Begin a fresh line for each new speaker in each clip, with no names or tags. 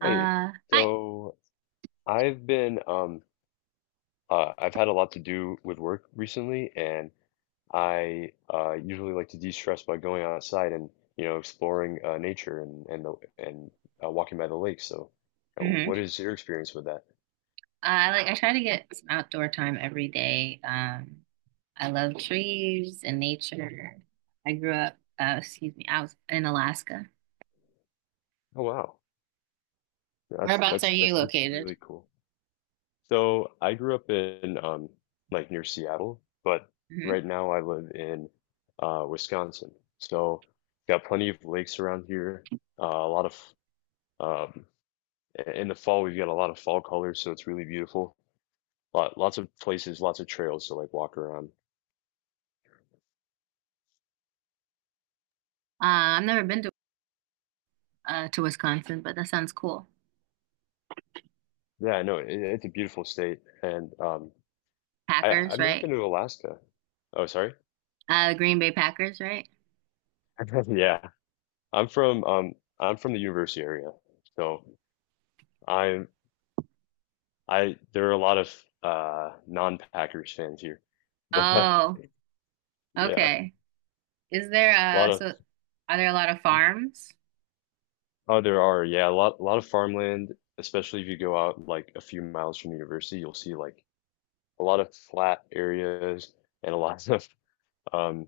Hey,
Hi.
so I've been I've had a lot to do with work recently, and I usually like to de-stress by going outside and exploring nature and walking by the lake. So,
hmm
what is your experience with that?
I try to get some outdoor time every day. I love trees and nature. I grew up, excuse me, I was in Alaska.
Oh wow. That's
Whereabouts are
that's that's
you
that's
located?
really cool. So, I grew up in like near Seattle, but
hmm
right now I live in Wisconsin. So, got plenty of lakes around here, a lot of. Um, in the fall, we've got a lot of fall colors, so it's really beautiful. Lots of places, lots of trails to like walk around.
I've never been to to Wisconsin, but that sounds cool.
Yeah, no, it's a beautiful state, and I
Packers,
've never
right?
been to Alaska. Oh, sorry.
The Green Bay Packers, right?
Yeah, I'm from um I'm from the university area, so I'm I there are a lot of non-Packers fans here, but
Oh,
yeah, a
okay. Is there
lot of.
are there a lot of farms?
Oh, there are, yeah, a lot, a lot of farmland, especially if you go out like a few miles from the university, you'll see like a lot of flat areas and a lot of um,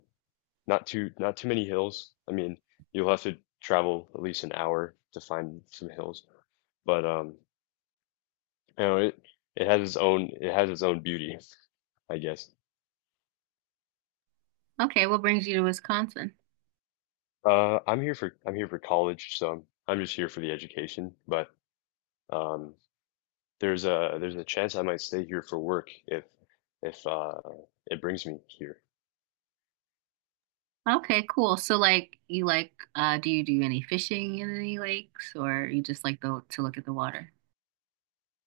not too many hills. I mean, you'll have to travel at least an hour to find some hills, but it it has its own beauty, I guess.
Okay, what brings you to Wisconsin?
I'm here for college, so I'm just here for the education. But um, there's a chance I might stay here for work if if uh, it brings me here.
Okay, cool. So like you like do you do any fishing in any lakes or you just like the to look at the water?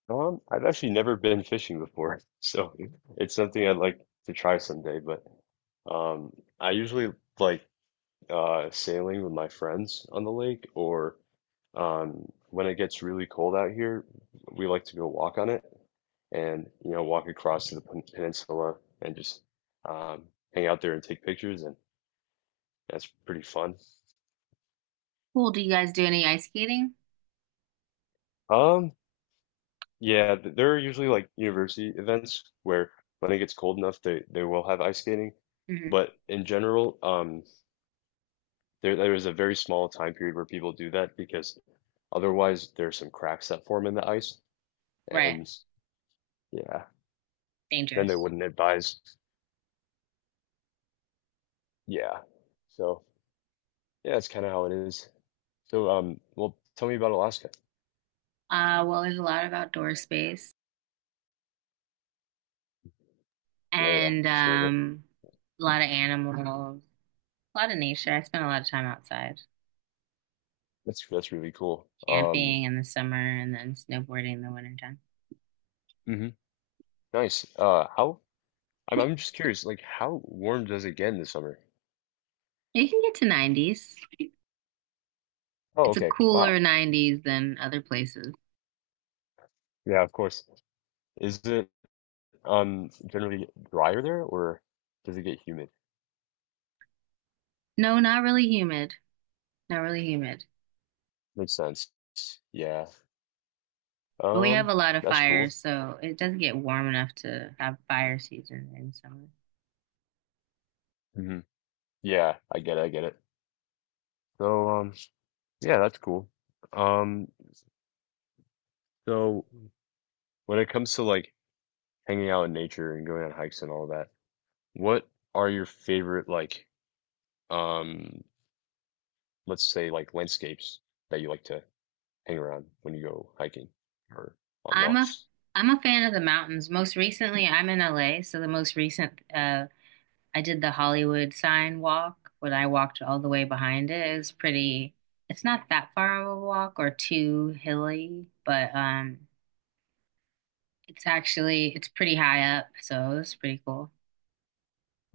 I've actually never been fishing before, so it's something I'd like to try someday. But um, I usually like sailing with my friends on the lake, or when it gets really cold out here, we like to go walk on it and walk across to the peninsula and just um, hang out there and take pictures, and that's pretty fun.
Cool. Do you guys do any ice skating?
Um, Yeah, there are usually like university events where when it gets cold enough, they will have ice skating.
hmm
But in general, there is a very small time period where people do that because otherwise there's some cracks that form in the ice,
Right.
and yeah, then they
Dangerous.
wouldn't advise. Yeah, so yeah, that's kind of how it is. So well, tell me about Alaska.
Well there's a lot of outdoor space
Yeah, yeah,
and
I'm sure of it.
a lot of animals, a lot of nature. I spend a lot of time outside
That's really cool.
camping in the summer and then snowboarding in the wintertime.
Hmm nice. How? I'm just curious. Like, how warm does it get in the summer?
You can get to 90s.
Oh,
It's a
okay.
cooler
Wow.
90s than other places.
Yeah, of course. Is it generally drier there, or does it get humid?
No, not really humid. Not really humid.
Makes sense. Yeah.
But we have
Um,
a lot of
that's cool.
fires, so it doesn't get warm enough to have fire season in summer.
Hmm. Yeah, I get it, I get it. So yeah, that's cool. Um so when it comes to like hanging out in nature and going on hikes and all that, what are your favorite like um let's say like landscapes that you like to hang around when you go hiking or on
I'm a
walks?
I'm a fan of the mountains. Most recently, I'm in LA, so the most recent I did the Hollywood sign walk, when I walked all the way behind it. It was pretty. It's not that far of a walk or too hilly, but it's actually it's pretty high up, so it's pretty cool.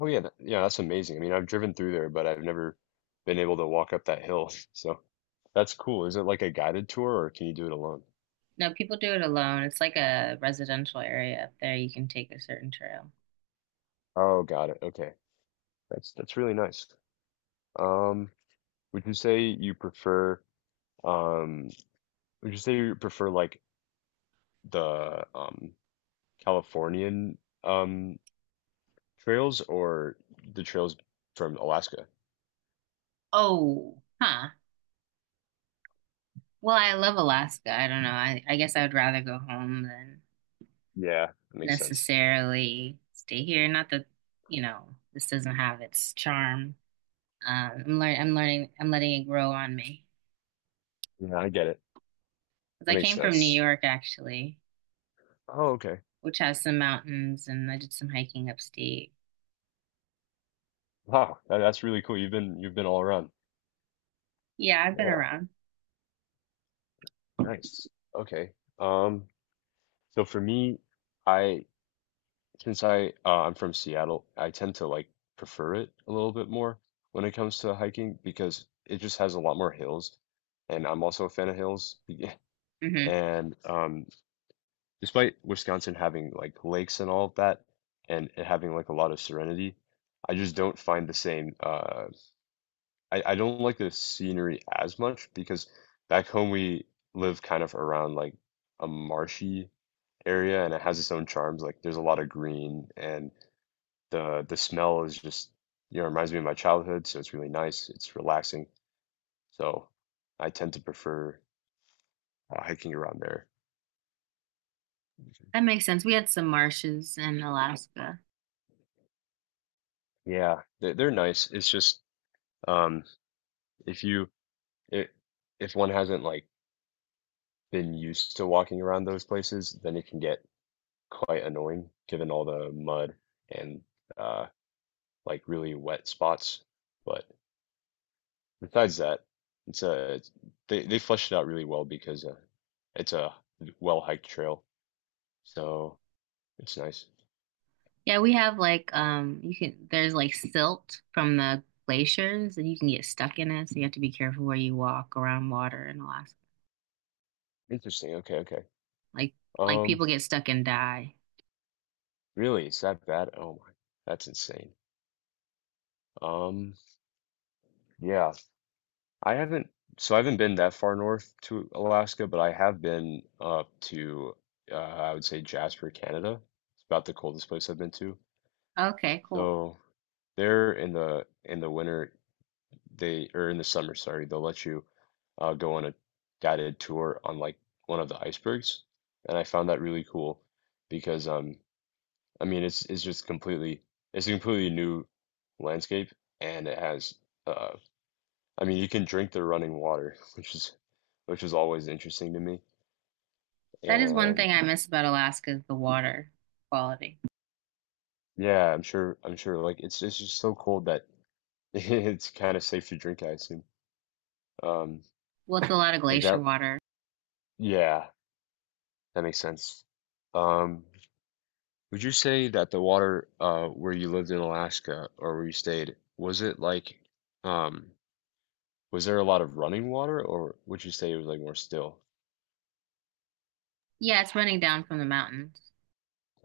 Oh yeah, yeah, that's amazing. I mean, I've driven through there, but I've never been able to walk up that hill. So that's cool. Is it like a guided tour, or can you do it alone?
No, people do it alone. It's like a residential area up there. You can take a certain trail.
Oh, got it. Okay. That's really nice. Um, would you say you prefer um would you say you prefer like the Californian um trails or the trails from Alaska?
Oh, huh. Well, I love Alaska. I don't know. I guess I would rather go home than
Yeah, that makes sense.
necessarily stay here. Not that, you know, this doesn't have its charm. I'm letting it grow on me.
Yeah, I get it.
'Cause
That
I
makes
came from New
sense.
York actually,
Oh, okay.
which has some mountains and I did some hiking upstate.
Wow, that's really cool. You've been all around.
Yeah, I've been
Yeah.
around.
Nice. Okay. Um, so for me, I since I I'm from Seattle, I tend to like prefer it a little bit more when it comes to hiking because it just has a lot more hills, and I'm also a fan of hills.
hmm
And despite Wisconsin having like lakes and all of that, and it having like a lot of serenity, I just don't find the same. I don't like the scenery as much because back home we live kind of around like a marshy area, and it has its own charms. Like there's a lot of green, and the smell is just, you know, reminds me of my childhood, so it's really nice. It's relaxing. So I tend to prefer hiking around there.
That makes sense. We had some marshes in Alaska.
Yeah, they're nice. It's just um if you it, if one hasn't like been used to walking around those places, then it can get quite annoying given all the mud and uh like really wet spots. But besides that, it's a they fleshed it out really well because it's a well hiked trail, so it's nice.
Yeah, we have like you can there's like silt from the glaciers and you can get stuck in it, so you have to be careful where you walk around water in Alaska.
Interesting. Okay, okay.
Like
Um,
people get stuck and die.
really, it's that bad? Oh my, that's insane. Um, yeah, I haven't. So I haven't been that far north to Alaska, but I have been up to I would say Jasper, Canada. It's about the coldest place I've been to.
Okay, cool.
So there in the winter they, or in the summer, sorry, they'll let you go on a guided tour on like one of the icebergs, and I found that really cool because I mean it's just completely it's a completely new landscape, and it has uh I mean you can drink the running water which is always interesting to me.
That is one
And
thing I miss about Alaska is the water quality.
yeah, I'm sure like it's just so cold that it's kind of safe to drink, I assume. Um
Well, it's a lot of
is
glacier
that
water.
yeah that makes sense. um Would you say that the water where you lived in Alaska or where you stayed, was it like um was there a lot of running water, or would you say it was like more still?
Yeah, it's running down from the mountains.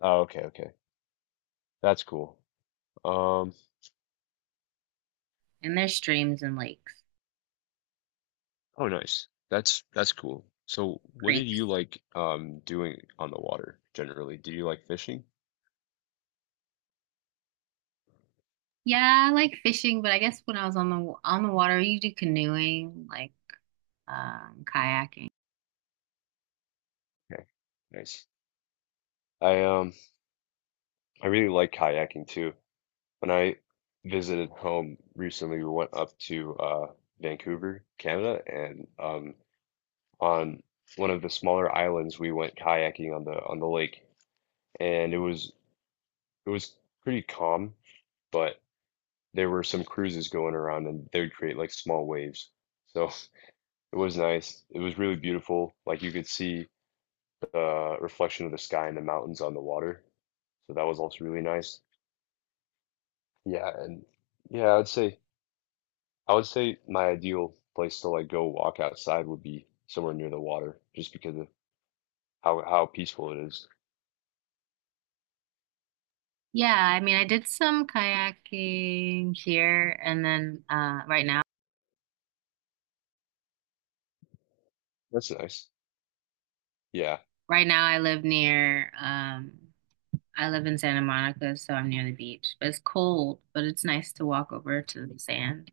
Oh, okay, okay. That's cool. Um
And there's streams and lakes,
oh nice. That's cool. So what did
creeks.
you like doing on the water generally? Do you like fishing?
Yeah, I like fishing, but I guess when I was on the water, you do canoeing, like kayaking.
Okay, nice. I um I really like kayaking too. When I visited home recently, we went up to Vancouver, Canada, and on one of the smaller islands. We went kayaking on the lake, and it was pretty calm, but there were some cruises going around, and they would create like small waves. So it was nice. It was really beautiful. Like you could see the reflection of the sky and the mountains on the water. So that was also really nice. Yeah, and yeah, I would say my ideal place to like go walk outside would be somewhere near the water, just because of how peaceful it is.
Yeah, I mean, I did some kayaking here and then right now.
That's nice. Yeah.
Right now I live near I live in Santa Monica, so I'm near the beach. But it's cold, but it's nice to walk over to the sand.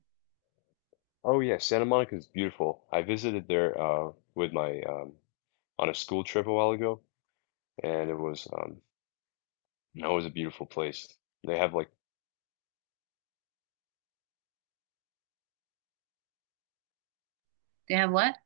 Oh yeah, Santa Monica is beautiful. I visited there with my on a school trip a while ago, and it was that was a beautiful place. They have like
They have what?